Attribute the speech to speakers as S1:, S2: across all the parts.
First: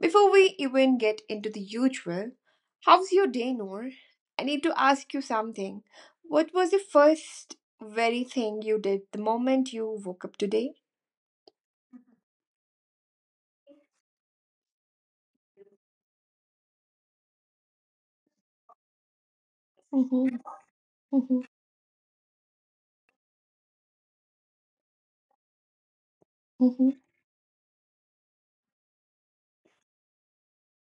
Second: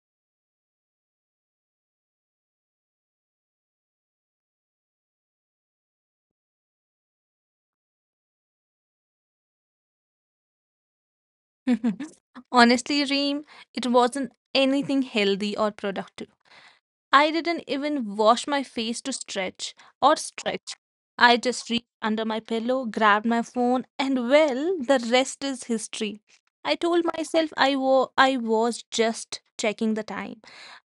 S1: Before we even get into the usual, how's your day, Noor? I need to ask you something. What was the first very thing you did the moment you woke up today?
S2: Honestly, Reem, it wasn't anything healthy or productive. I didn't even wash my face to stretch or
S1: Mhm,
S2: stretch. I
S1: mhm,
S2: just reached under my pillow, grabbed my phone, and well, the rest is history. I
S1: mhm,
S2: told myself I was just checking the time.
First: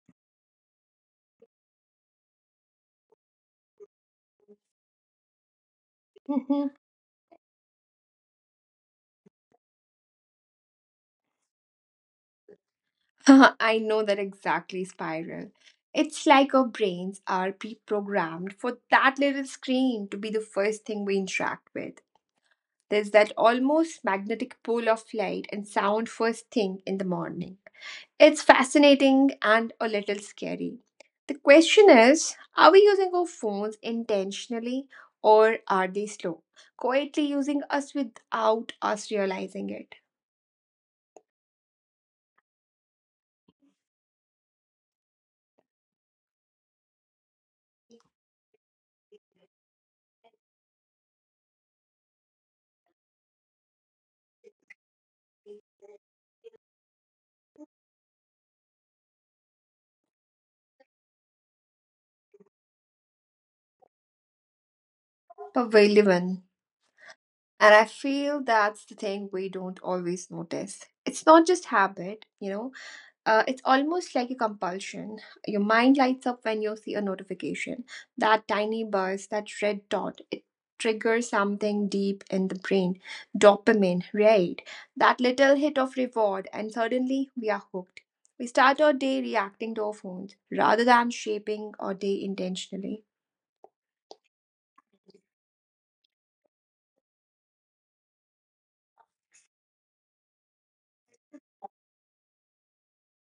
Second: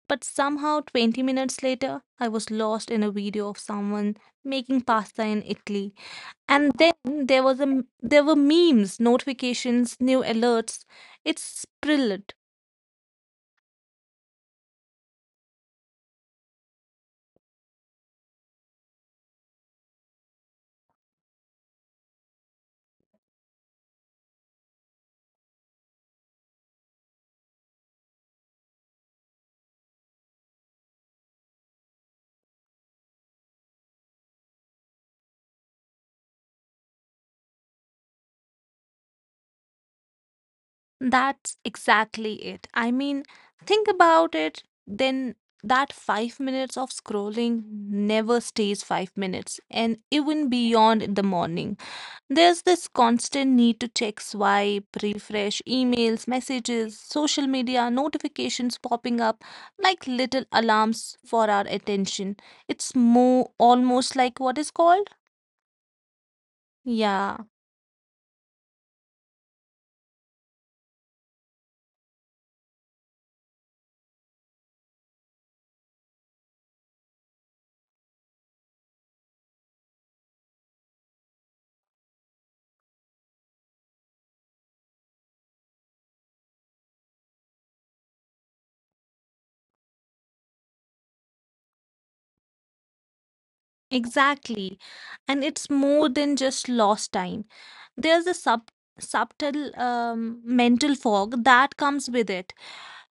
S2: But somehow, 20 minutes later, I was lost in a video of someone making pasta in Italy.
S1: mhm.
S2: And then there was a m- there were memes, notifications, new alerts. It's brilliant.
S1: I know that exactly, Spiral. It's like our brains are pre programmed for that little screen to be the first thing we interact with. There's that almost magnetic pull of light and sound first thing in the morning. It's fascinating and a little scary. The question is, are we using our phones intentionally, or are they slow, quietly using us without us realizing it?
S2: That's exactly it. I mean, think about it. Then That 5 minutes of scrolling never stays 5 minutes, and even beyond in the morning. There's this constant need to check, swipe, refresh emails, messages, social media, notifications popping up like little alarms for our attention. It's more almost like what is called.
S1: But we live.
S2: Yeah,
S1: And I feel that's the thing we don't always notice. It's not just habit, it's almost like a compulsion. Your mind lights up when you see a notification. That tiny buzz, that red dot, it triggers something deep in the brain. Dopamine, right? That little hit of reward, and suddenly we are hooked. We start our day reacting to our phones rather than shaping our day intentionally.
S2: exactly. And it's more than just lost time. There's a subtle mental fog that comes with it.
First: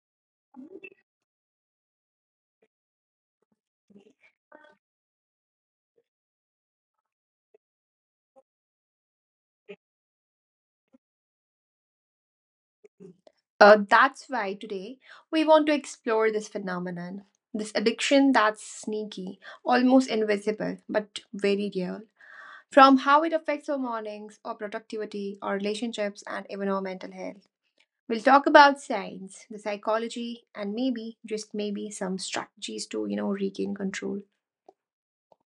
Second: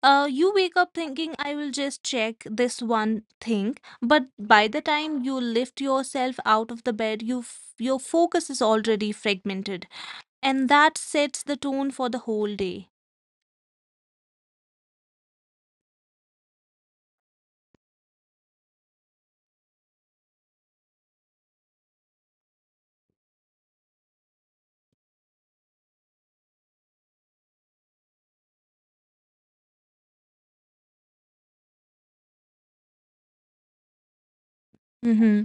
S2: You wake up thinking, I will just check this one thing, but by the time you lift yourself out of the bed, your focus is already fragmented, and that sets the tone for the whole day.
S1: That's why today we want to explore this phenomenon, this addiction that's sneaky, almost invisible, but very real, from how it affects our mornings, our productivity, our relationships, and even our mental health. We'll talk about science, the psychology, and maybe, just maybe, some strategies to, you know, regain control.
S2: Mm-hmm.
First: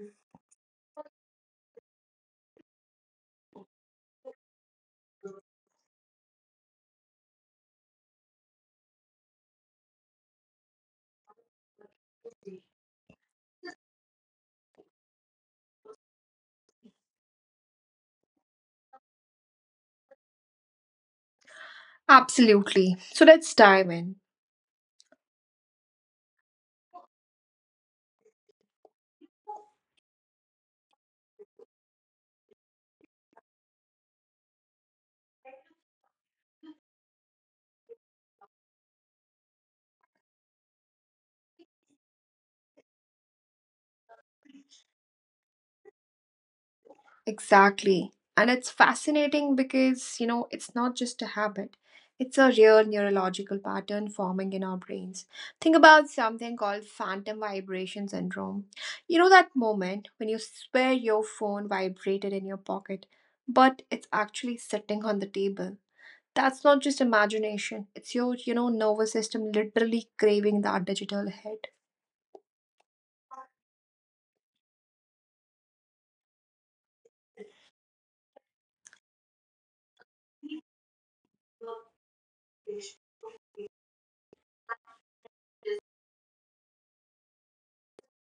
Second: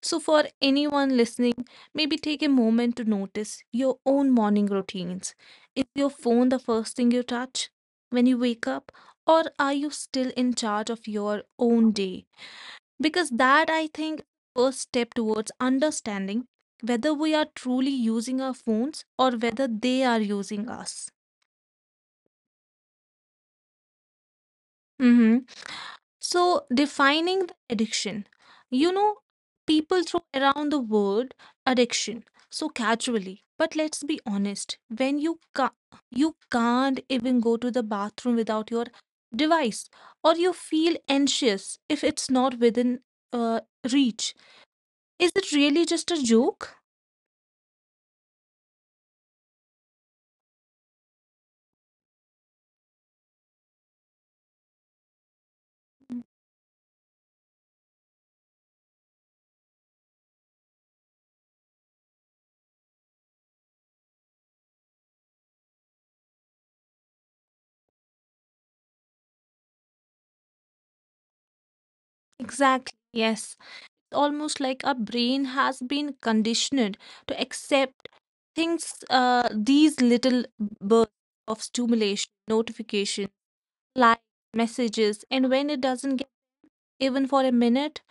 S2: So, for anyone listening, maybe take a moment to notice your own morning routines. Is your phone the first thing you touch when you wake up, or are you still in charge of your own day? Because that, I think, first step towards understanding whether we are truly using our phones or whether they are using us.
S1: Absolutely. So let's dive in.
S2: Mm-hmm. So, defining the addiction. You know, people throw around the word addiction so casually. But let's be honest, when you can't even go to the bathroom without your device, or you feel anxious if it's not within uh, reach, is it really just a joke?
S1: Exactly. And it's fascinating because, you know, it's not just a habit, it's a real neurological pattern forming in our brains. Think about something called phantom vibration syndrome. You know, that moment when you swear your phone vibrated in your pocket, but it's actually sitting on the table. That's not just imagination, it's your, you know, nervous system literally craving that digital hit.
S2: Exactly. Yes. Almost like our brain has been conditioned to accept things, these little bursts of stimulation, notification, like messages, and when it doesn't get even for a minute,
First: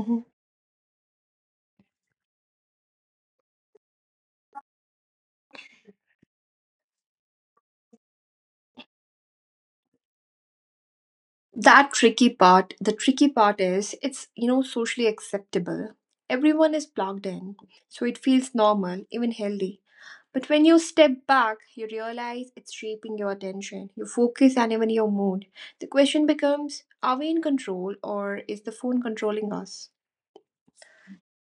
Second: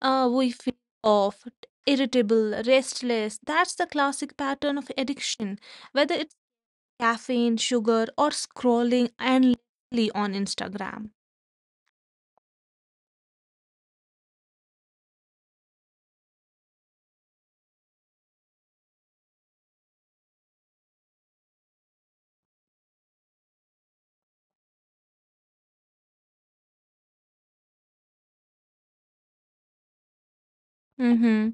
S2: we feel off, irritable, restless. That's the classic pattern of addiction, whether it's caffeine, sugar, or scrolling endlessly on Instagram.
S1: That tricky part the tricky part is, it's, you know, socially acceptable. Everyone is plugged in, so it feels normal, even healthy. But when you step back, you realize it's shaping your attention, your focus, and even your mood. The question becomes, are we in control, or is the phone controlling us?
S2: Mm-hmm.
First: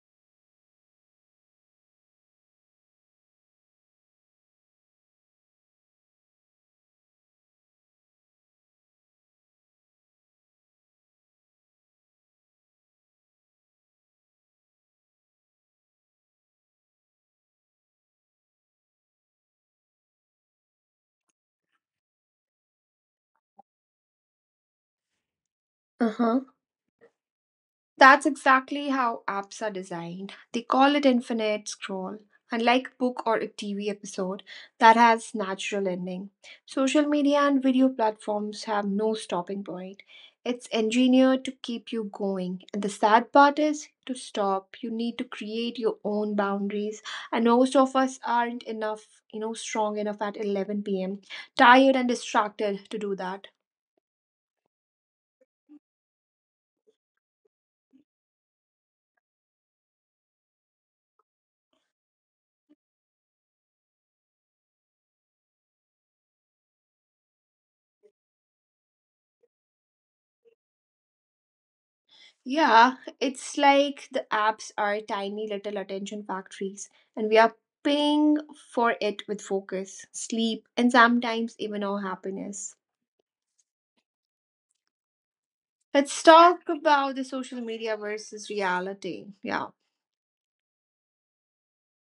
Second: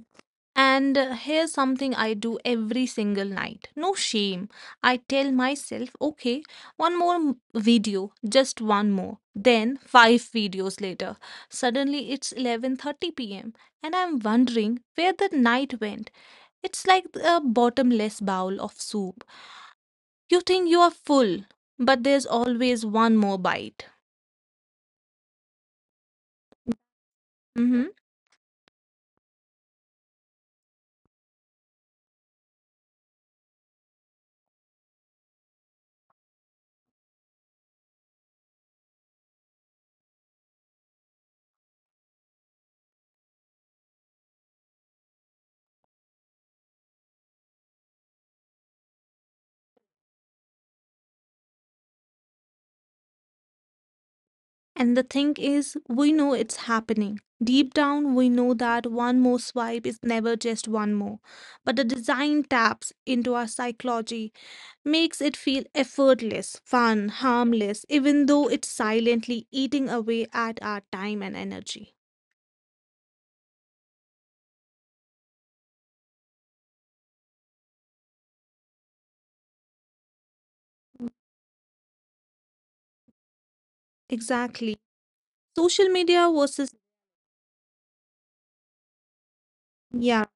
S2: And here's something I do every single night. No shame. I tell myself, okay, video, just one more. Then 5 videos later, suddenly it's 11:30 p.m. and I'm wondering where the night went. It's like a bottomless bowl of soup. You think you are full, but there's always one more bite.
S1: Uh-huh.
S2: Mhm.
S1: That's exactly how apps are designed. They call it infinite scroll, unlike a book or a TV episode that has natural ending. Social media and video platforms have no stopping point. It's engineered to keep you going. And the sad part is, to stop, you need to create your own boundaries. And most of us aren't enough, you know, strong enough at 11 p.m., tired and distracted to do that.
S2: And the thing is, we know it's happening. Deep down, we know that one more swipe is never just one more. But the design taps into our psychology, makes it feel effortless, fun, harmless, even though it's silently eating away at our time and energy.
S1: Yeah, it's like the apps are tiny little attention factories, and we are paying for it with focus, sleep, and sometimes even our happiness. Let's
S2: Exactly.
S1: talk about the social
S2: Social
S1: media
S2: media
S1: versus
S2: versus,
S1: reality. Yeah.
S2: yeah.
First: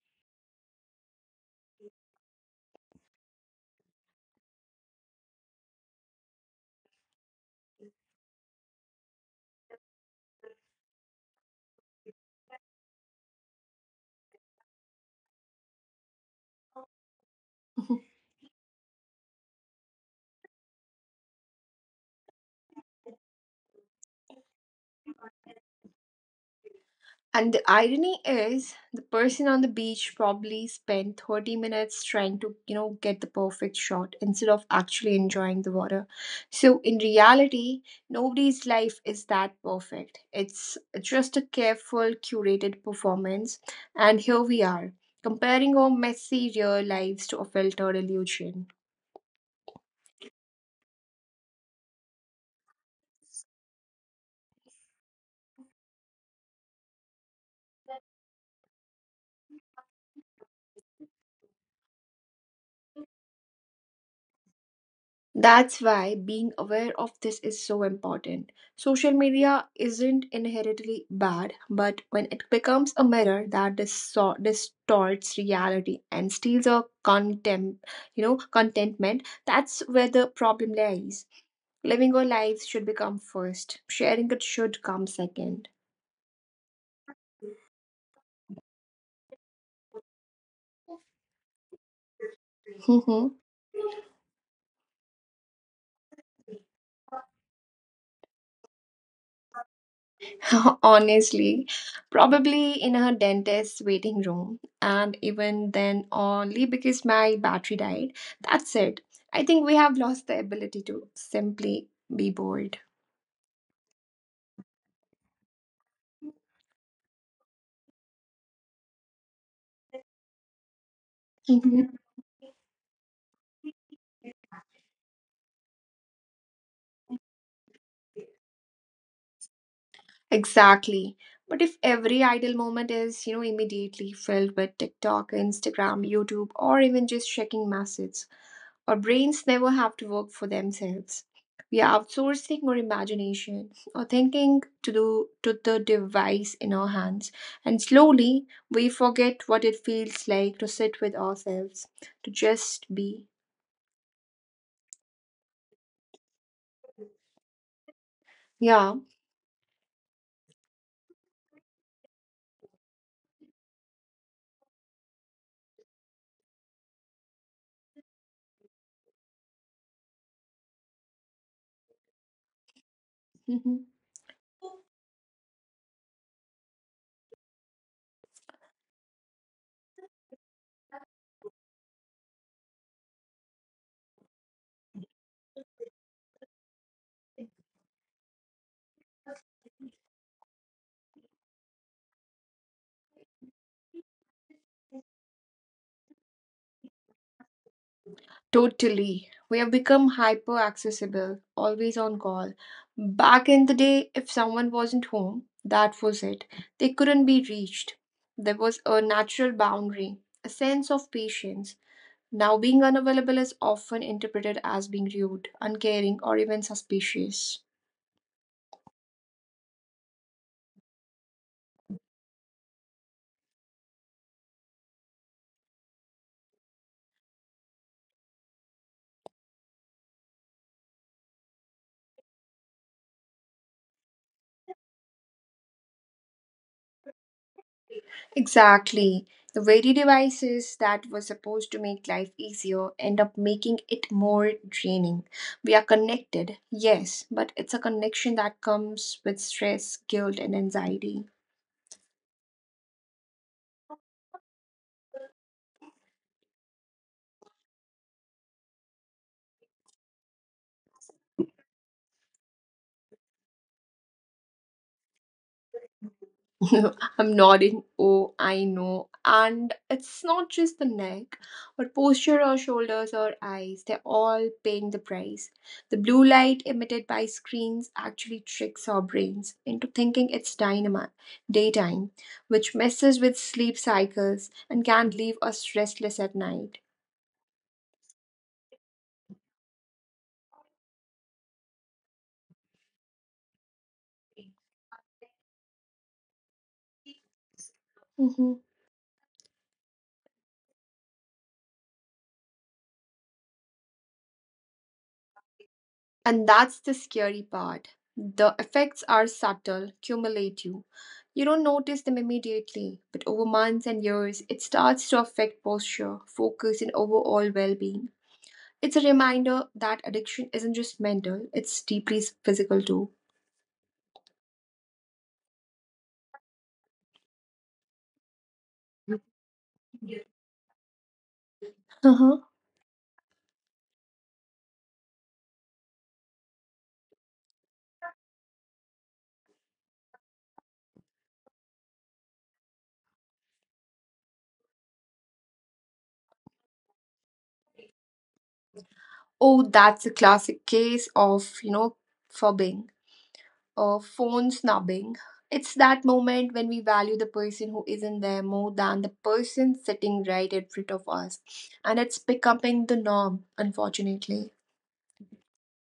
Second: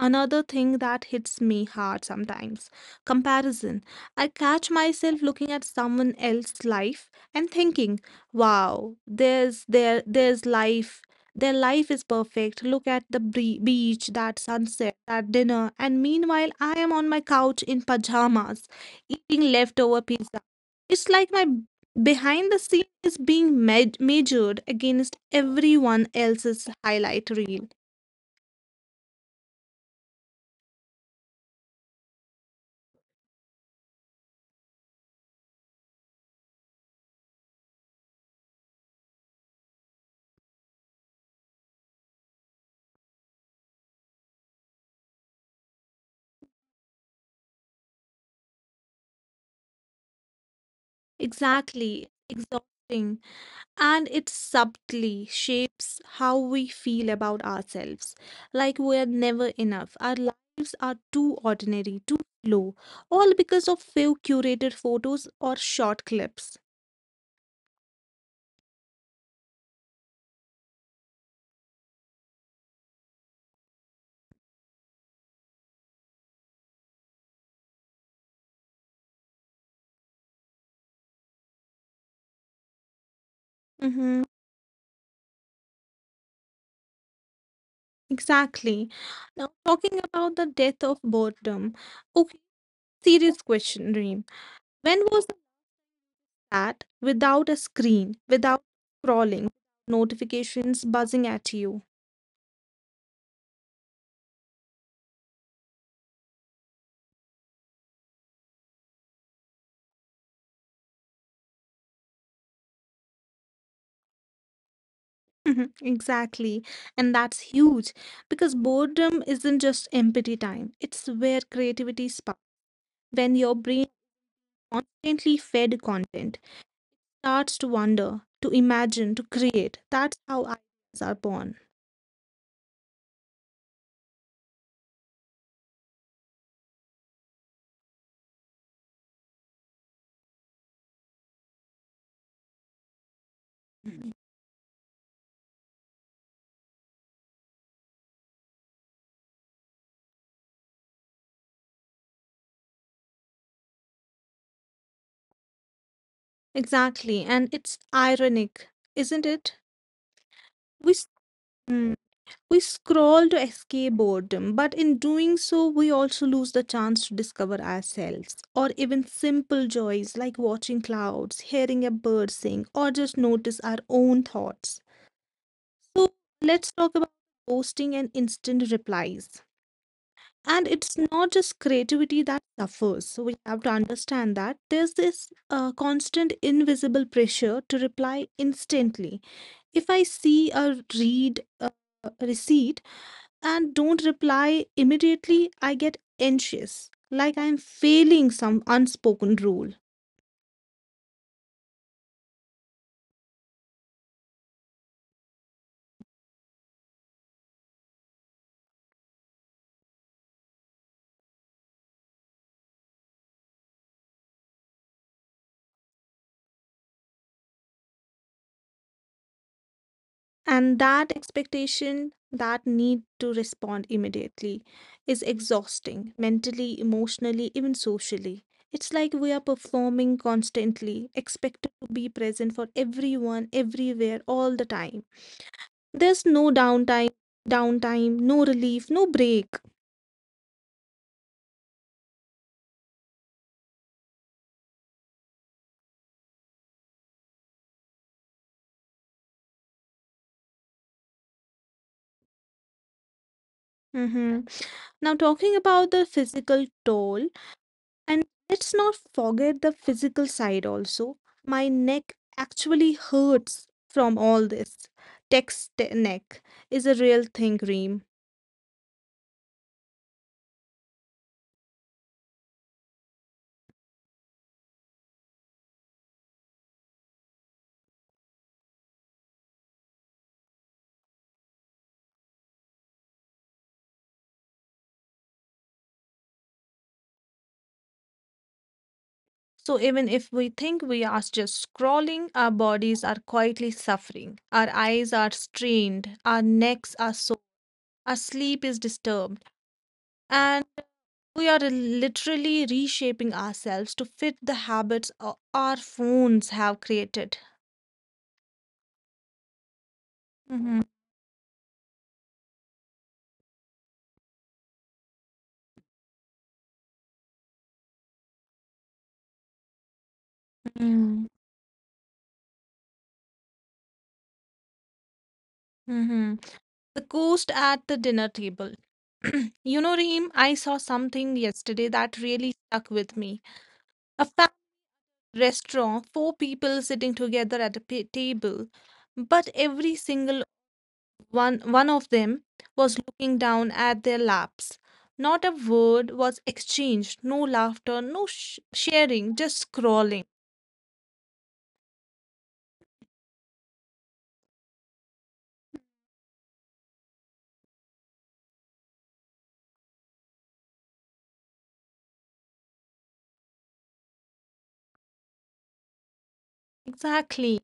S2: Another thing that hits me hard sometimes, comparison. I catch myself looking at someone else's life and thinking, wow, there's life. Their life is perfect. Look at the beach, that sunset, that dinner. And meanwhile, I am on my couch in pajamas eating leftover pizza. It's like behind the scene is being measured against everyone else's highlight reel.
S1: And the irony is, the person on the beach probably spent 30 minutes trying to, you know, get the perfect shot instead of actually enjoying the water. So, in reality, nobody's life is that perfect. It's just a careful, curated performance. And here we are, comparing our messy real lives to a filtered illusion.
S2: Exactly, exhausting. And it subtly shapes how we feel about ourselves. Like we're never enough. Our lives are too ordinary, too low, all because of few curated photos or short clips.
S1: That's why being aware of this is so important. Social media isn't inherently bad, but when it becomes a mirror that distorts reality and steals our contentment, that's where the problem lies. Living our
S2: Mm-hmm.
S1: lives should become first. Sharing it should come second.
S2: Exactly. Now, talking about the death of boredom. Okay, serious question, Reem. When
S1: Mhm.
S2: was that without a screen, without scrolling, notifications buzzing at you?
S1: Honestly, probably in a dentist's waiting room, and even then, only because my battery died. That's it. I think we have lost the ability to simply be bored.
S2: Mhm, exactly. And that's huge because boredom isn't just empty time, it's where creativity sparks. When your
S1: Mhm.
S2: brain constantly fed content starts to wonder, to imagine, to create. That's how ideas are born.
S1: Exactly. But if every idle moment is, you know, immediately filled with TikTok, Instagram, YouTube, or even just checking messages, our brains never have to work for themselves. We are
S2: Mhm.
S1: outsourcing our imagination, our thinking, to the device in our hands. And slowly, we forget what it feels like to sit with ourselves, to just be.
S2: Exactly. And it's ironic, isn't it?
S1: Yeah.
S2: We, s- hmm. We scroll to escape boredom, but in doing so, we also lose the chance to discover ourselves or even simple joys like watching clouds, hearing a bird sing, or just notice our own thoughts.
S1: Mhm.
S2: So, let's talk about posting and instant replies. And it's not just creativity that suffers. So we have to understand that there's this constant invisible pressure to reply instantly. If I see a receipt, and don't reply immediately, I get anxious, like I'm failing some unspoken rule.
S1: Totally. We have become hyper accessible, always on call. Back in the day, if someone wasn't home, that was it. They couldn't be reached. There was a natural boundary, a sense of patience. Now, being unavailable is often interpreted as being rude, uncaring, or even suspicious.
S2: And that expectation, that need to respond immediately, is exhausting mentally, emotionally, even socially. It's like we are performing constantly, expected to be present for everyone, everywhere, all the time. There's no downtime, no relief, no break.
S1: Exactly. The very devices that were supposed to make life easier end up making it more draining. We are connected, yes, but it's a connection that comes with stress, guilt, and anxiety.
S2: Hmm. Now, talking about the physical toll, and let's not forget the physical side also. My neck actually hurts from all this. Text neck is a real thing, Reem.
S1: I'm nodding. Oh, I know. And it's not just the neck, or posture, or shoulders, or eyes, they're all paying the price. The blue light emitted by screens actually tricks our brains into thinking it's daytime, which messes with sleep cycles and can leave us restless at night.
S2: So even if we think we are just scrolling, our bodies are quietly suffering. Our eyes are strained, our necks are sore, our sleep is disturbed,
S1: Mhm.
S2: and we are literally reshaping ourselves to fit the our phones have created.
S1: And that's the scary part. The
S2: Mm-hmm.
S1: effects are subtle, cumulative. You don't notice them immediately, but over months and years, it starts to affect posture, focus, and overall well being. It's a reminder that addiction isn't just mental, it's deeply physical too.
S2: Mm-hmm. The ghost at the dinner table. You know, Reem, I saw something yesterday that really stuck with me.
S1: Uh-huh.
S2: A family restaurant, 4 people sitting together at table, but every single one of them was looking down at their laps. Not a word was exchanged, no laughter, no sh- sharing, just scrolling.
S1: Oh, that's a classic case of, you know, fubbing or phone snubbing. It's that moment when we value the person who isn't there more than the person sitting right in front of us. And it's becoming the norm, unfortunately.
S2: Exactly.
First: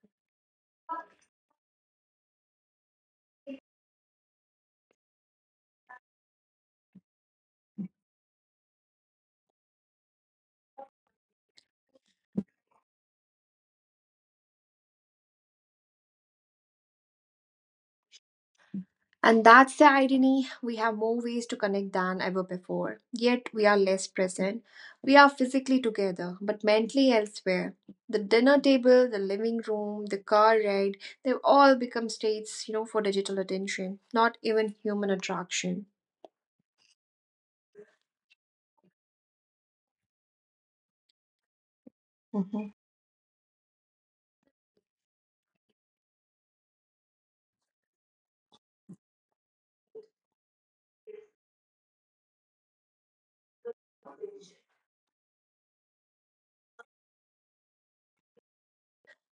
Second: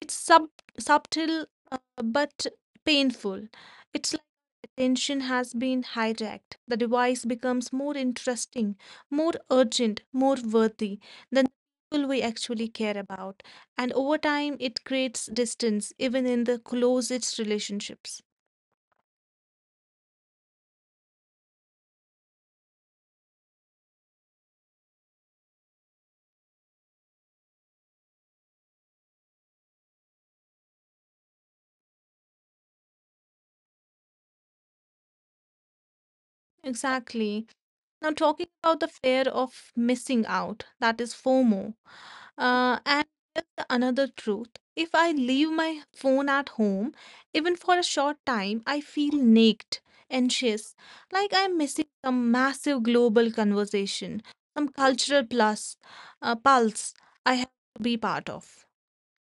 S2: It's subtle, but painful. It's attention has been hijacked. The device becomes more interesting, more urgent, more worthy than the people we actually care about. And over time, it creates distance, even in the closest relationships.
S1: And that's the irony. We have more ways to connect than ever before, yet we are less present. We are physically together, but mentally elsewhere. The dinner table, the living room, the car ride, they've all become states, you know, for digital attention, not even human attraction.
S2: Exactly. Now, talking about the fear of missing out, that is FOMO.
S1: Mhm.
S2: And here's the another truth. If I leave my phone at home, even for a short time, I feel naked, anxious, like I'm missing some massive global conversation, some cultural plus pulse I have to be part of.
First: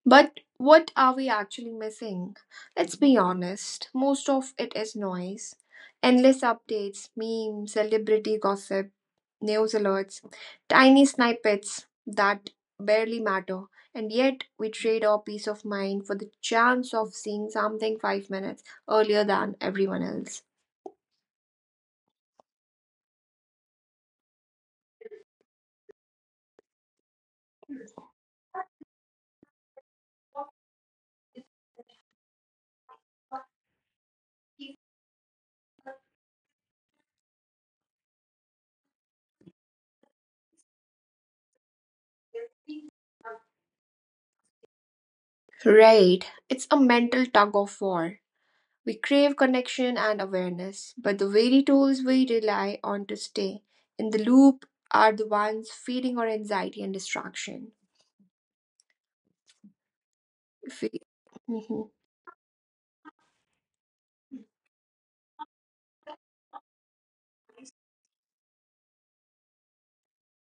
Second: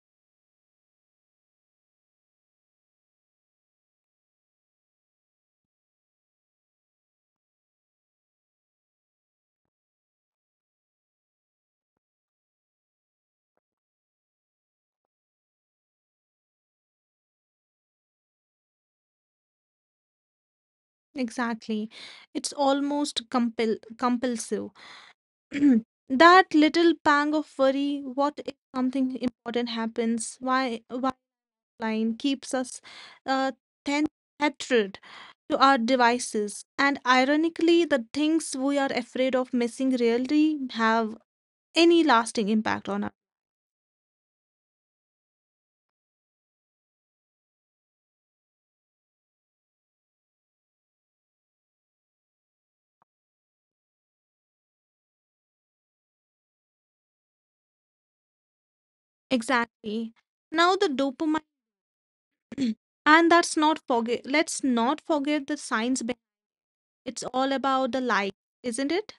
S1: But what are we actually missing? Let's be honest, most of it is noise. Endless updates, memes, celebrity gossip, news alerts, tiny snippets that barely matter. And yet, we trade our peace of mind for the chance of seeing something 5 minutes earlier than everyone else.
S2: Exactly. It's almost compel compulsive. That little pang of worry, what if something important happens? Why Line keeps us uh, tethered to our devices. And ironically, the things we are afraid of missing rarely have any lasting impact on us.
S1: Right, it's a mental tug of war. We crave connection and awareness, but the very tools we rely on to stay in the loop are the ones feeding our anxiety and distraction. If we,
S2: Exactly.
S1: mhm,
S2: Now the dopamine, and that's not forget. Let's not forget the science behind. It's all about the like, isn't it?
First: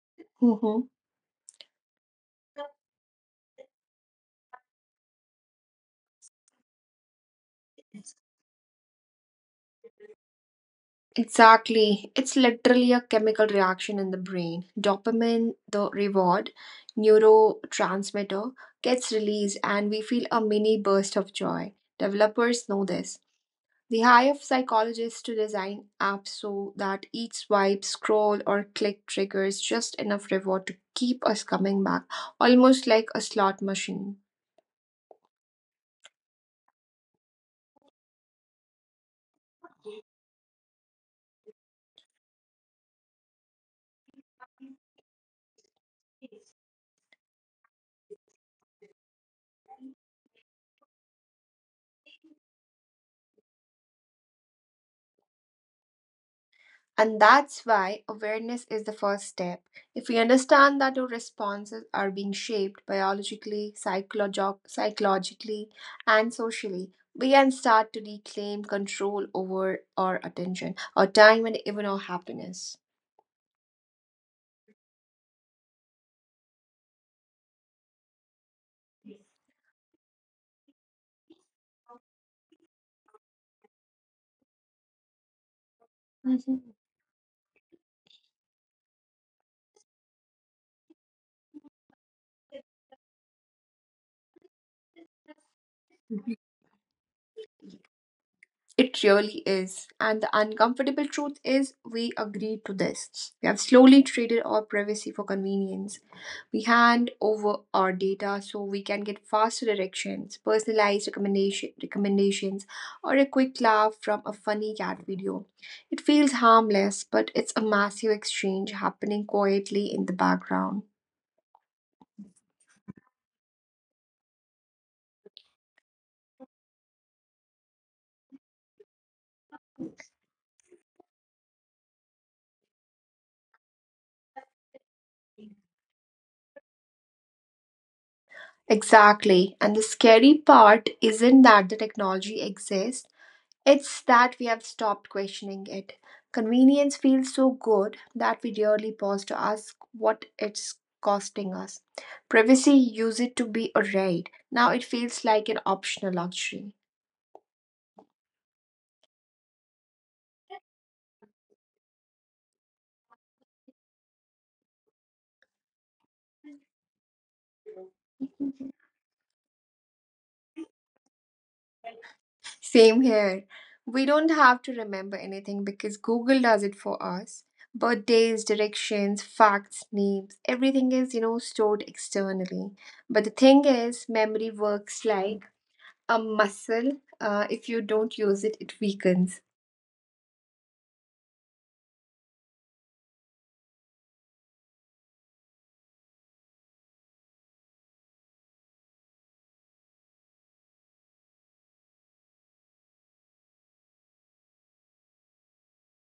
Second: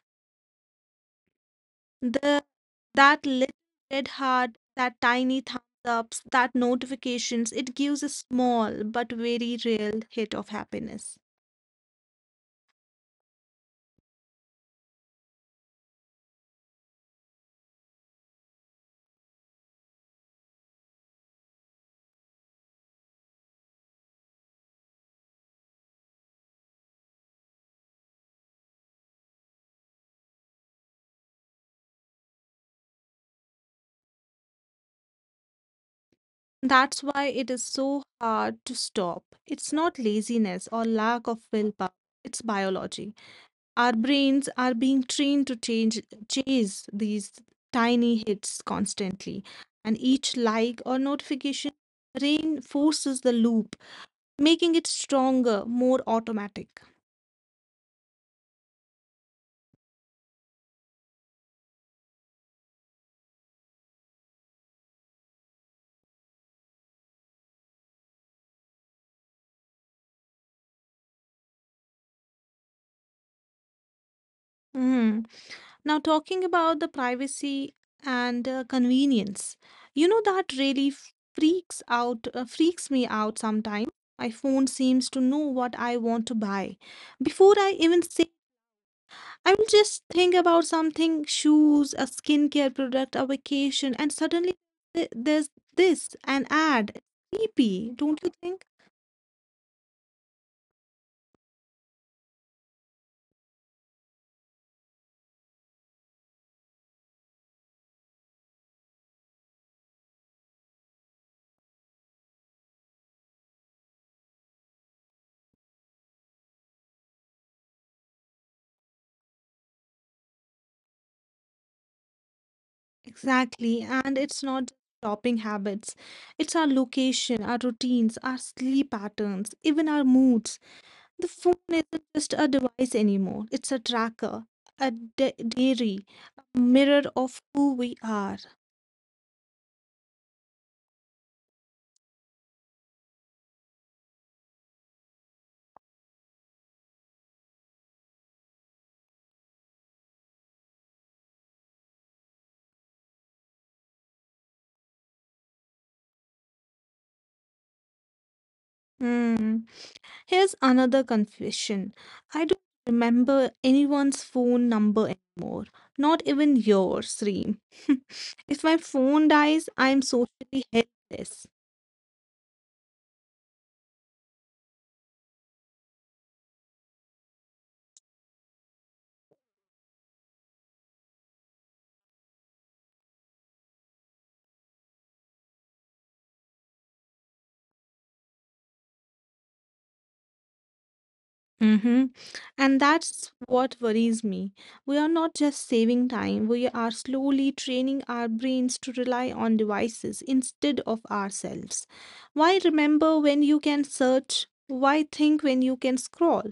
S2: The That little red heart, that tiny thumbs ups, that notifications. It gives a
S1: mhm.
S2: small but very real hit of happiness.
S1: Exactly. It's literally a chemical reaction in the brain. Dopamine, the reward neurotransmitter, gets released and we feel a mini burst of joy. Developers know this. They hire psychologists to design apps so that each swipe, scroll, or click triggers just enough reward to keep us coming back, almost like a slot machine.
S2: That's why it is so hard to stop. It's not laziness or lack of willpower, it's biology. Our brains are being trained to chase these tiny hits constantly, and each like or notification reinforces the loop, making it stronger, more automatic.
S1: And that's why awareness is the first step. If we understand that our responses are being shaped biologically, psychologically, and socially, we can start to reclaim control over our attention, our time, and even our happiness.
S2: Mm-hmm. Now, talking about the privacy and convenience, you know that really freaks me out sometimes. My phone seems to know what I want to buy. Before
S1: Mhm.
S2: I even say, I will just think about something, shoes, a skincare product, a vacation, and suddenly there's this, an ad. Creepy, don't you think?
S1: It really is. And the uncomfortable truth is, we agree to this. We have slowly traded our privacy for convenience. We hand over our data so we can get faster directions, recommendations, or a quick laugh from a funny cat video. It feels harmless, but it's a massive exchange happening quietly in the background.
S2: Exactly, and it's not shopping habits. It's our location, our routines, our sleep patterns, even our moods. The phone isn't just a device anymore, it's a tracker, diary, a mirror of who we are.
S1: Exactly. And the scary part isn't that the technology exists. It's that we have stopped questioning it. Convenience feels so good that we rarely pause to ask what it's costing us. Privacy used it to be a right. Now it feels like an optional luxury.
S2: Hmm. Here's another confession. I don't remember anyone's phone number anymore. Not even yours, Reem. If my phone dies, I'm socially helpless.
S1: Same here. We don't have to remember anything because Google does it for us. Birthdays, directions, facts, names, everything is, you know, stored externally. But the thing is, memory works like a muscle. If you don't use it, it weakens.
S2: Mm-hmm. And that's what worries me. We are not just saving time, we are slowly training our brains to rely on devices instead of ourselves. Why remember when you can search? Why think when you can scroll?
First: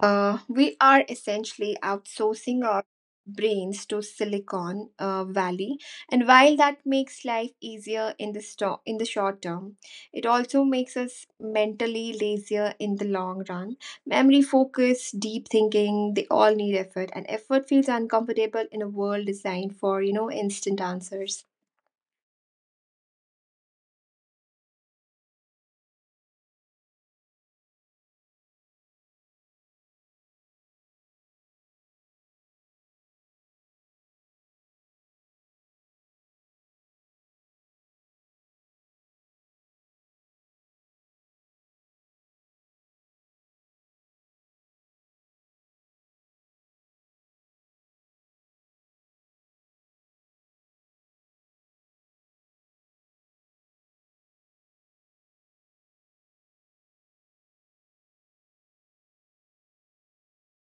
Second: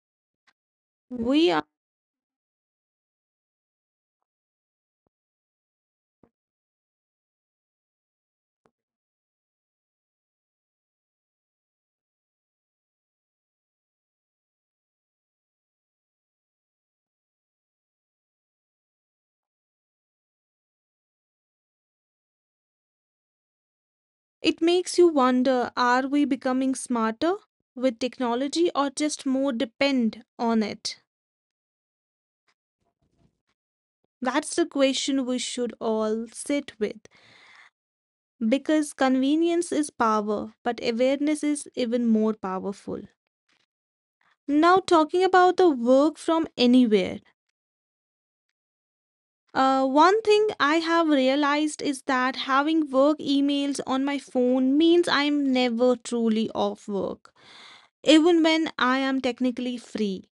S1: We are
S2: We are,
S1: essentially outsourcing our brains to Silicon Valley, and while that makes life easier in the short term, it also makes us mentally lazier in the long run. Memory focus, deep thinking, they all need effort, and effort feels uncomfortable in a world designed for, you know, instant answers.
S2: it makes you wonder, are we becoming smarter with technology or just more depend on it? That's the question we should all sit with. Because convenience is power, but awareness is even more powerful. Now, talking about the work from anywhere. One thing I have realized is that having work emails on my phone means I'm never truly off work. Even when I am technically free,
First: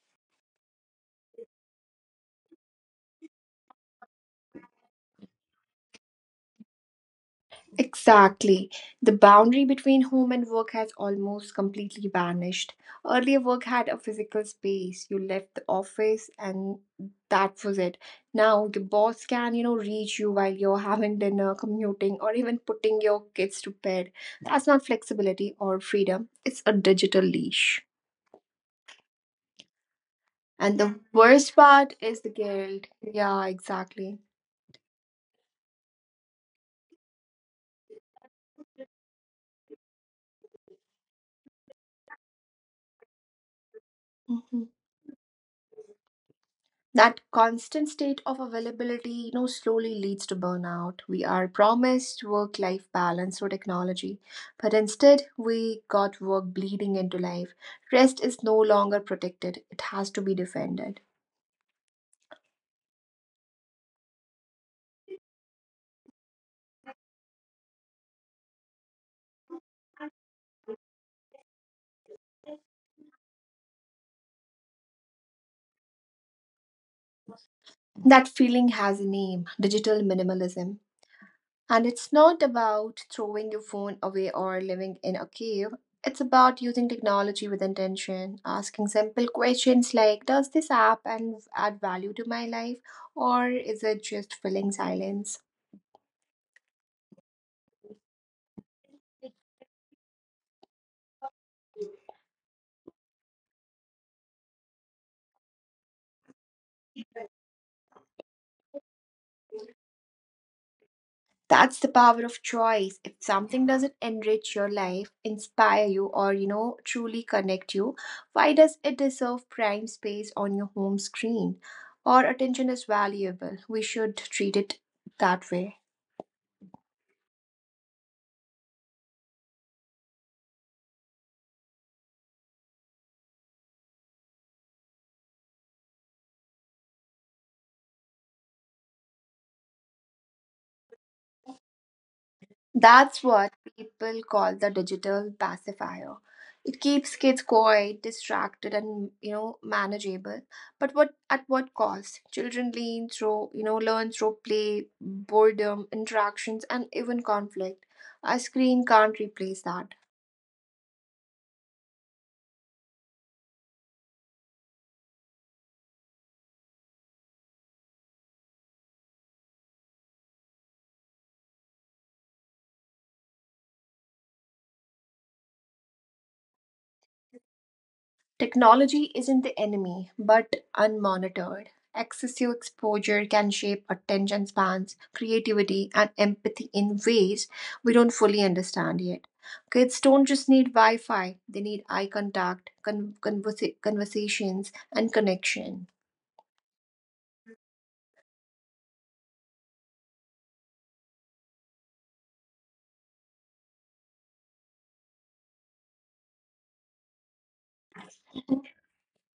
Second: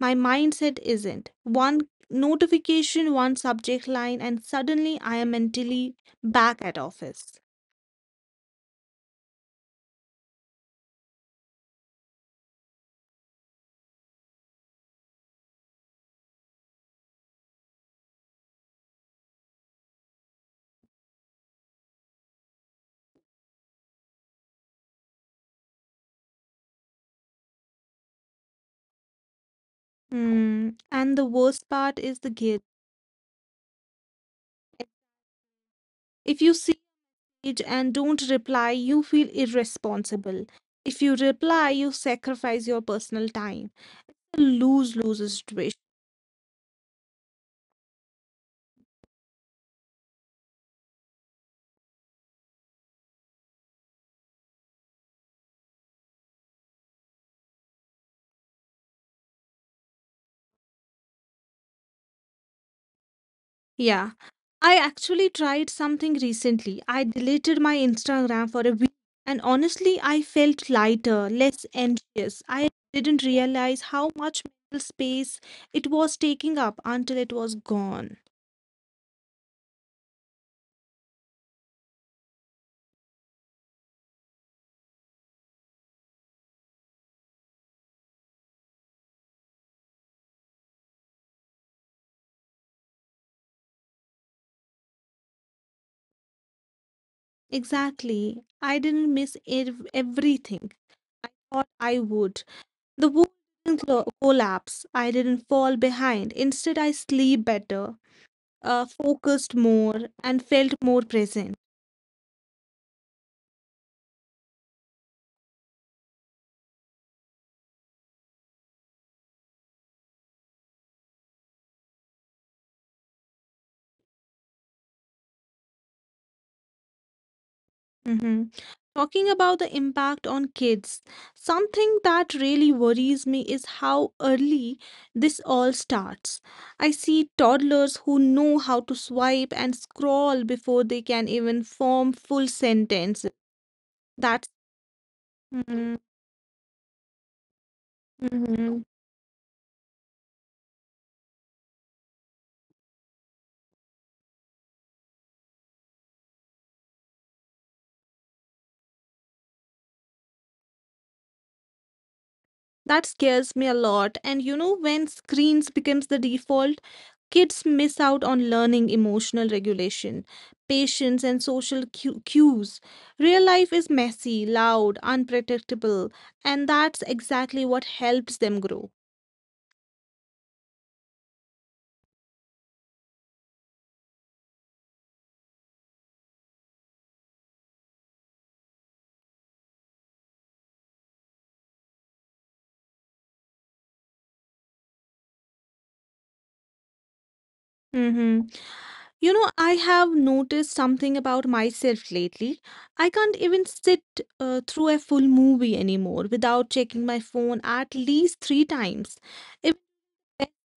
S2: my mindset isn't. One notification, one subject line, and suddenly I am mentally back at office.
S1: Exactly. The boundary between home and work has almost completely vanished. Earlier, work had a physical space. You left the office and that was it. Now, your boss can, you know, reach you while you're having dinner, commuting, or even putting your kids to bed. That's not flexibility or freedom, it's a digital leash.
S2: Hmm.
S1: And the
S2: And the
S1: worst
S2: worst
S1: part
S2: part is
S1: is the
S2: the guilt.
S1: guilt. Yeah, exactly.
S2: If you see it and don't reply, you feel irresponsible. If you reply, you sacrifice your personal time.
S1: Mhm.
S2: Lose-lose situation.
S1: That constant state of availability, you know, slowly leads to burnout. We are promised work life balance through technology, but instead we got work bleeding into life. Rest is no longer protected, it has to be defended.
S2: Yeah. I actually tried something recently. I deleted my Instagram for a week and honestly, I felt lighter, less anxious. I didn't realize how much mental space it was taking up until it was gone.
S1: That feeling has a name, digital minimalism. And it's not about throwing your phone away or living in a cave. It's about using technology with intention, asking simple questions like, does this app and add value to my life, or is it just filling silence?
S2: Exactly. I didn't miss everything I thought I would. The world didn't collapse. I didn't fall behind. Instead, I sleep better, focused more, and felt more present.
S1: That's the power of choice. If something doesn't enrich your life, inspire you, or, you know, truly connect you, why does it deserve prime space on your home screen? Our attention is valuable. We should treat it that way.
S2: Mm-hmm. Talking about the impact on kids, something that really worries me is how early this all starts. I see toddlers who know how to swipe and scroll before they can even form full sentences.
S1: That's
S2: That's.
S1: what people call the
S2: Mhm.
S1: digital pacifier. It keeps kids
S2: Mhm.
S1: quiet, distracted, and, you know, manageable. But what, at what cost? Children lean through, you know, learn through play, boredom, interactions, and even conflict. A screen can't replace that.
S2: That scares me a lot. And you know, when screens becomes the default, kids miss out on learning emotional regulation, patience, and social cues. Real life is messy, loud, unpredictable, and that's exactly what helps them grow.
S1: Technology isn't the enemy, but unmonitored. Excessive exposure can shape attention spans, creativity, and empathy in ways we don't fully understand yet. Kids don't just need Wi Fi, they need eye contact, conversations, and connection.
S2: Mm-hmm. I have noticed something about myself lately. I can't even sit through a full movie anymore without checking my phone at least three times.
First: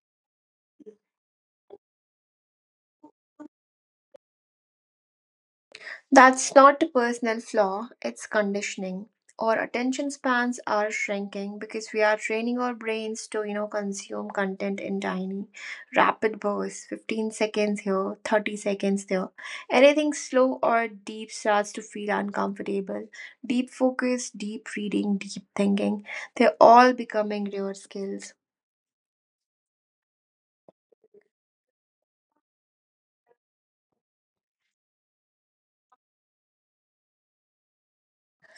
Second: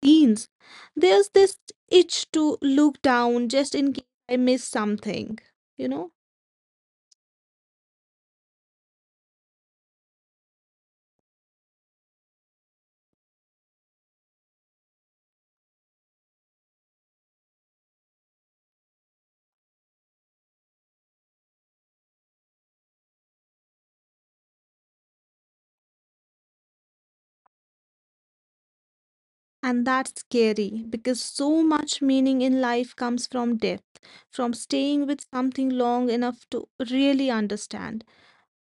S2: teens, there's this itch to look down just in case I miss something, you know?
S1: That's not a personal flaw, it's conditioning. Our attention spans are shrinking because we are training our brains to, consume content in tiny, rapid bursts 15 seconds here, 30 seconds there. Anything slow or deep starts to feel uncomfortable. Deep focus, deep reading, deep thinking, they're all becoming rare skills.
S2: And that's scary because so much meaning in life comes from depth, from staying with something long enough to really understand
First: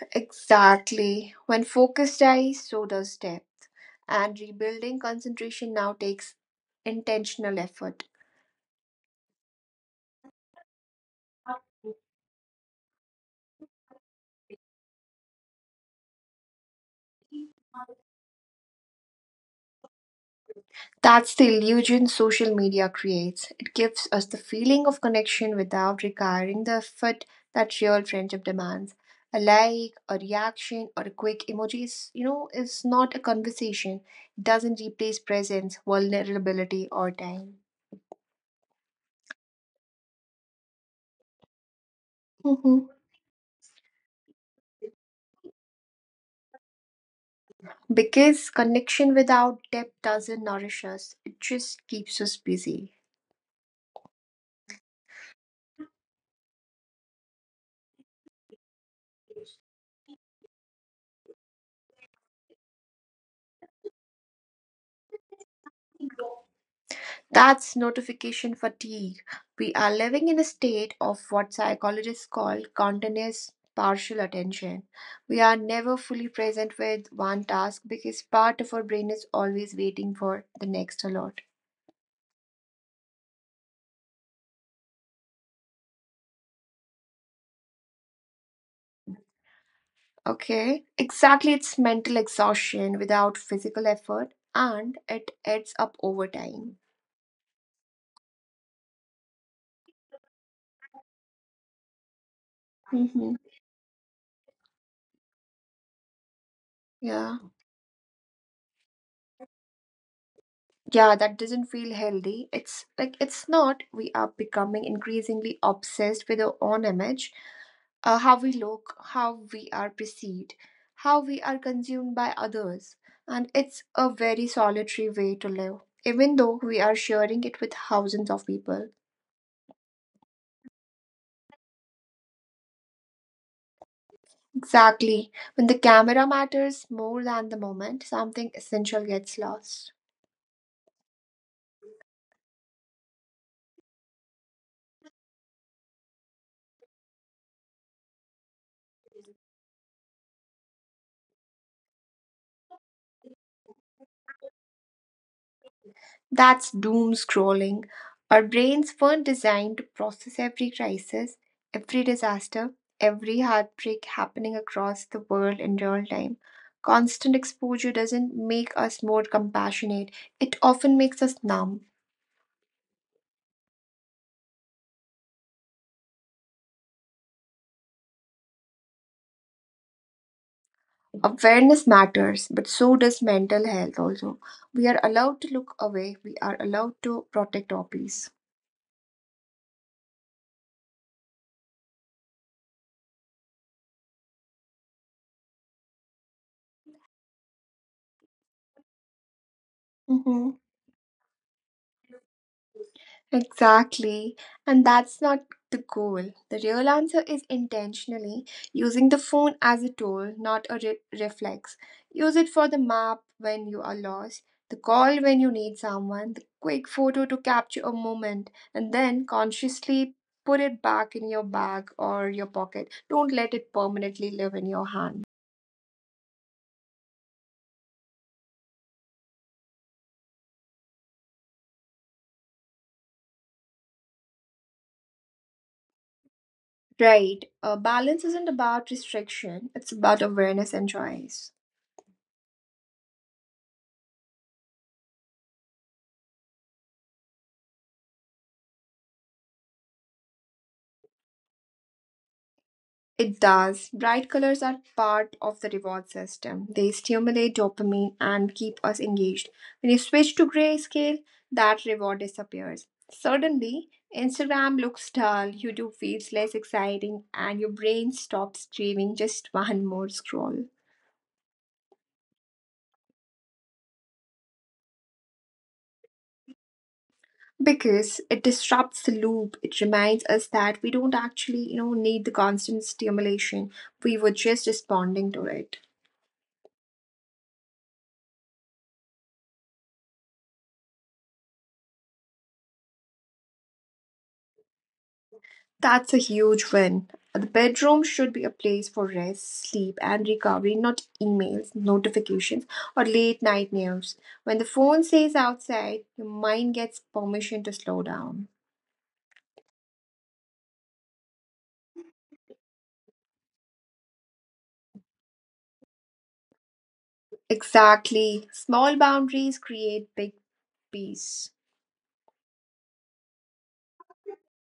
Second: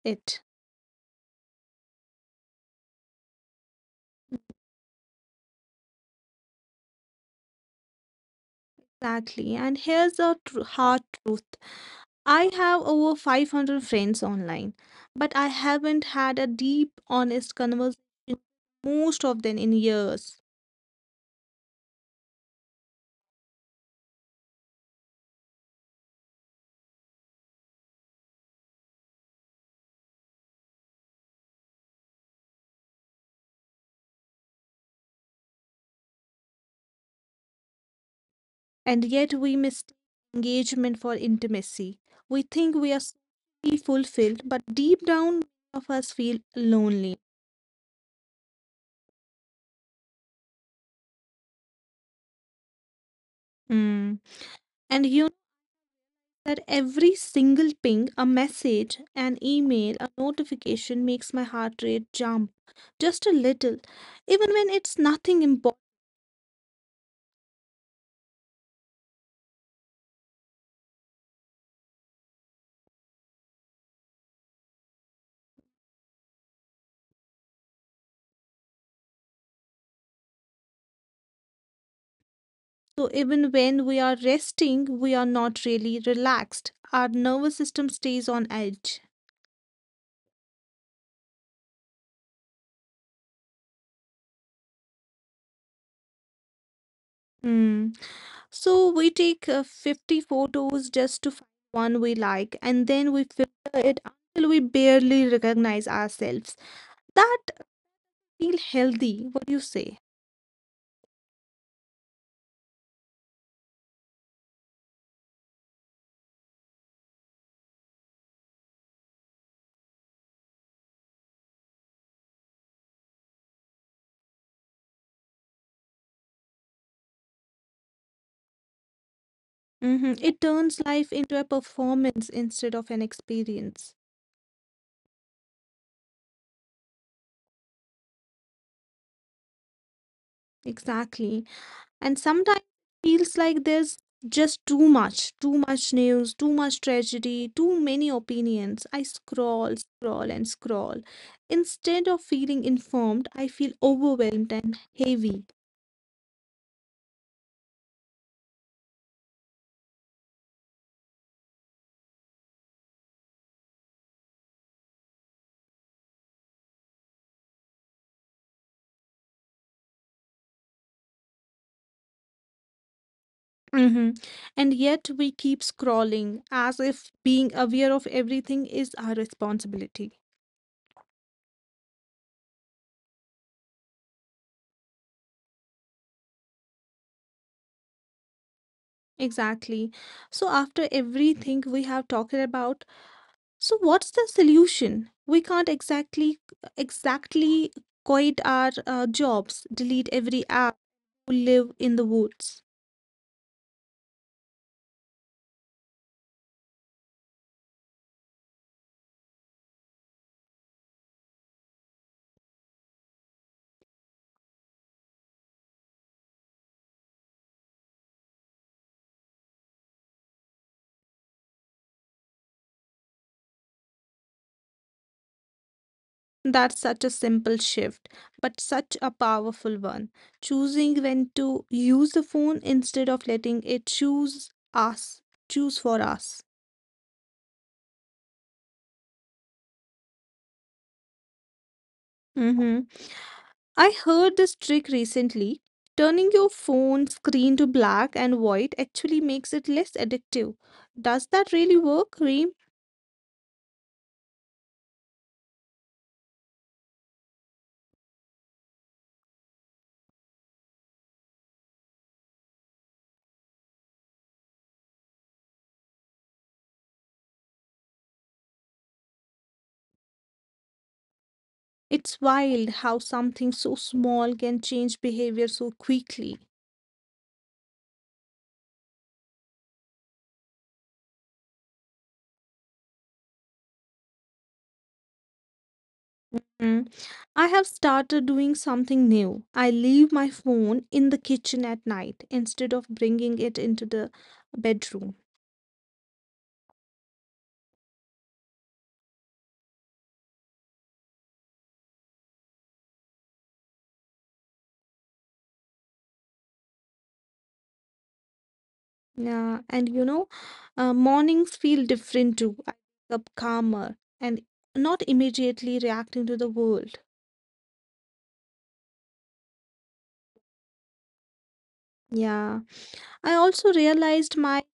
S2: it.
S1: Exactly. When focus dies, so does depth. And rebuilding concentration now takes intentional effort.
S2: Exactly. And here's the hard truth. I have over 500 friends online, but I haven't had a deep, honest conversation with most of them in years.
S1: That's the illusion social media creates. It gives us the feeling of connection without requiring the effort that real friendship demands. A like, a reaction, or a quick emoji is, is not a conversation. It doesn't replace presence, vulnerability, or time.
S2: And yet we mistake engagement for intimacy. We think
S1: Mhm.
S2: we are socially fulfilled, but deep down, many of us feel lonely.
S1: Because connection without depth doesn't nourish us, it just keeps us busy.
S2: Mm. And that every single ping, a message, an email, a notification makes my heart rate jump just a little, even when it's nothing important.
S1: That's notification fatigue. We are living in a state of what psychologists call continuous partial attention. We are never fully present with one task because part of our brain is always waiting for the next alert.
S2: So, even when we are resting, we are not really relaxed. Our nervous system stays on edge.
S1: Okay, exactly. It's mental exhaustion without physical effort and it adds up over time.
S2: Hmm. So, we take 50 photos just to find one we like, and then we
S1: Hmm.
S2: filter it until we barely recognize ourselves.
S1: Yeah.
S2: That. Feel healthy. What do you say?
S1: Yeah, that doesn't feel healthy. It's like, it's not, we are becoming increasingly obsessed with our own image. How we look, how we are perceived, how we are consumed by others, and it's a very solitary way to live, even though we are sharing it with thousands of people.
S2: Hmm. It turns life into a performance instead of an experience.
S1: Exactly, when the camera matters more than the moment, something essential gets lost.
S2: Exactly. And sometimes it feels like there's just too much news, too much tragedy, too many opinions. I scroll, scroll, and scroll instead of feeling informed. I feel overwhelmed and heavy.
S1: That's doom scrolling. Our brains weren't designed to process every crisis, every disaster, every heartbreak happening across the world in real time. Constant exposure doesn't make us more compassionate, it often makes us numb.
S2: Hmm. And yet we keep scrolling as if being aware of everything is our responsibility.
S1: Awareness matters, but so does mental health also. We are allowed to look away, we are allowed to protect our peace.
S2: Exactly. So after everything we have talked about, so what's the solution? We can't exactly quit our jobs, delete every
S1: Mhm.
S2: app, live in the woods.
S1: Exactly. And that's not the goal. The real answer is intentionally using the phone as a tool, not a reflex. Use it for the map when you are lost, the call when you need someone, the quick photo to capture a moment, and then consciously put it back in your bag or your pocket. Don't let it permanently live in your hand.
S2: That's such a simple shift, but such a powerful one. Choosing when to use the phone instead of letting it choose for us.
S1: Right. Balance isn't about restriction, it's about awareness and choice.
S2: Hmm. I heard this trick recently. Turning your phone screen to black and white actually makes it less addictive. Does that really work, Reem?
S1: It does. Bright colors are part of the reward system. They stimulate dopamine and keep us engaged. When you switch to grayscale, that reward disappears. Suddenly, Instagram looks dull, YouTube feels less exciting, and your brain stops craving just one more scroll.
S2: It's wild how something so small can change behavior so quickly.
S1: Because it disrupts the loop. It reminds us that we don't actually, need the constant stimulation. We were just responding to it.
S2: Mhm. I have started doing something new. I leave my phone in the kitchen at night instead of bringing it into the bedroom.
S1: That's a huge win. The bedroom should be a place for rest, sleep, and recovery, not emails, notifications, or late night news. When the phone stays outside, your mind gets permission to slow down.
S2: Yeah, and mornings feel different too. I wake up calmer and not immediately reacting to the world.
S1: Exactly. Small boundaries create big peace.
S2: Yeah, I also realized my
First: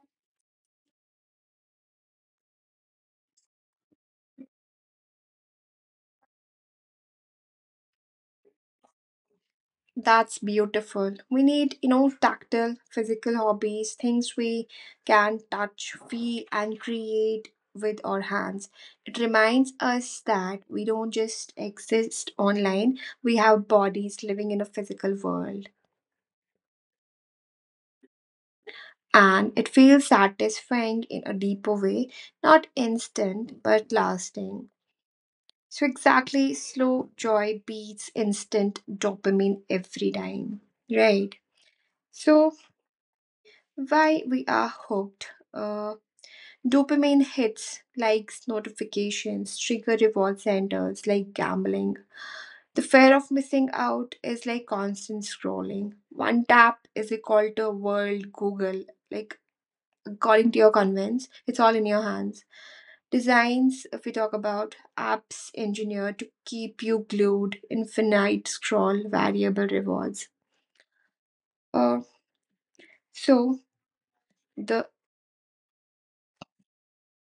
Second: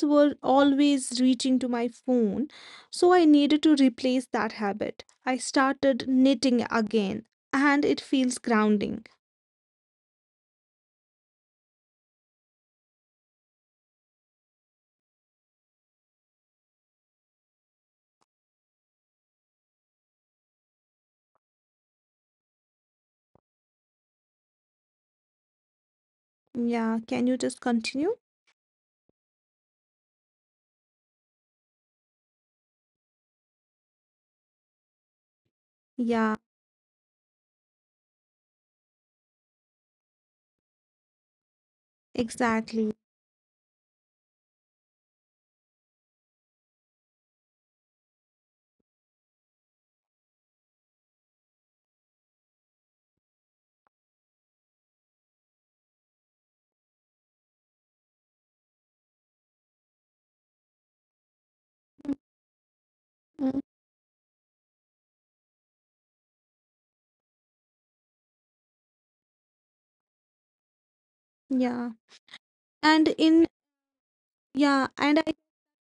S2: were always reaching to my phone, so I needed to replace that habit. I started knitting again, and it feels grounding.
S1: That's beautiful. We need, tactile, physical hobbies, things we can touch, feel, and create with our hands. It reminds us that we don't just exist online, we have bodies living in a physical world.
S2: Yeah, can you just continue?
S1: And it feels satisfying in a deeper way, not instant, but lasting. So,
S2: Yeah,
S1: exactly, slow joy beats instant dopamine every time, right? So,
S2: exactly.
S1: why we are hooked. Dopamine hits, likes, notifications trigger reward centers like gambling. The fear of missing out is like constant scrolling. One tap is equal to world Google. Like, according to your convenience, it's all in your hands. Designs, if we talk about
S2: Mm,
S1: apps engineered to keep you glued, infinite scroll, variable rewards. Uh, so
S2: yeah. And
S1: the
S2: in yeah, and I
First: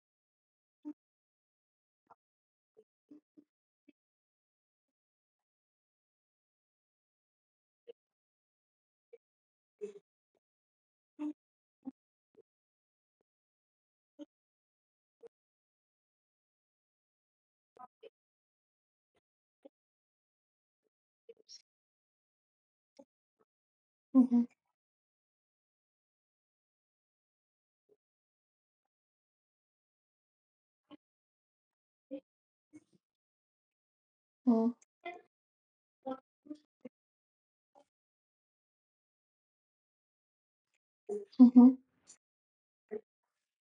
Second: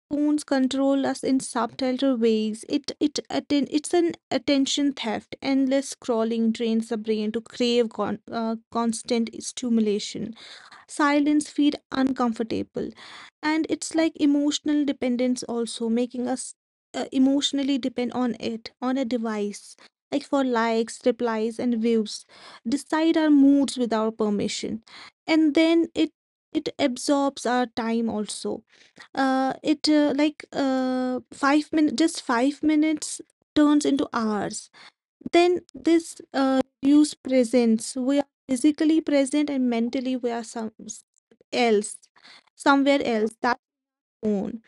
S2: phones control us in subtler ways. It's an attention theft. Endless scrolling drains the brain to crave constant stimulation. Silence feel uncomfortable. And it's like emotional dependence also, making us emotionally depend on it on a device, like for likes, replies, and views decide our moods without permission. And
S1: Mhm,
S2: then it absorbs our time also. It like 5 minutes, just 5 minutes turns into hours. Then
S1: mhm,
S2: this reduced presence. We are physically present and mentally we are else
S1: mhm.
S2: somewhere else. That own.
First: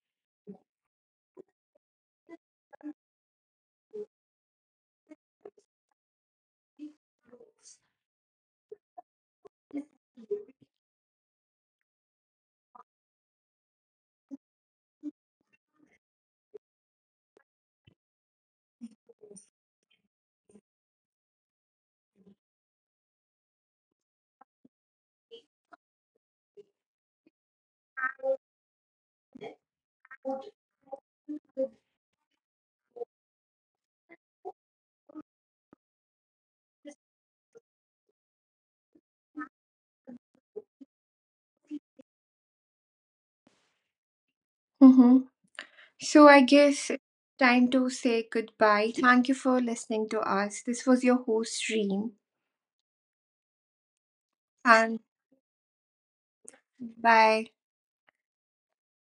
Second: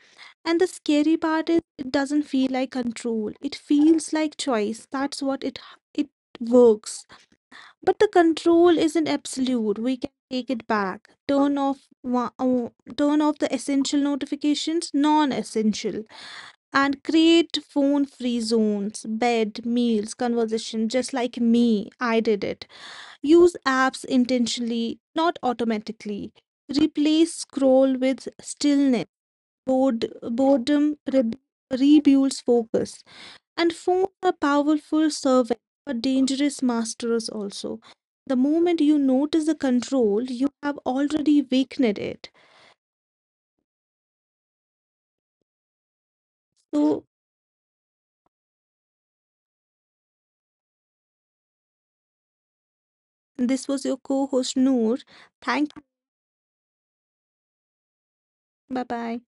S2: And the scary part is it doesn't feel like control, it feels like choice. That's what it works. But the control isn't absolute. We can take it back. Turn off the essential notifications, non essential. And create phone free zones, bed, meals, conversation, just like me. I did it. Use apps intentionally, not automatically. Replace scroll with stillness. Boredom rebuilds focus. And phones are powerful servants, but dangerous masters also. The moment you notice the control, you have already weakened it.
S1: Mm-hmm. So I
S2: So,
S1: guess time to say goodbye. Thank you for listening to us. This was your host, Reem.
S2: this was your co host Noor.
S1: And
S2: Thank you.
S1: bye.
S2: Bye bye.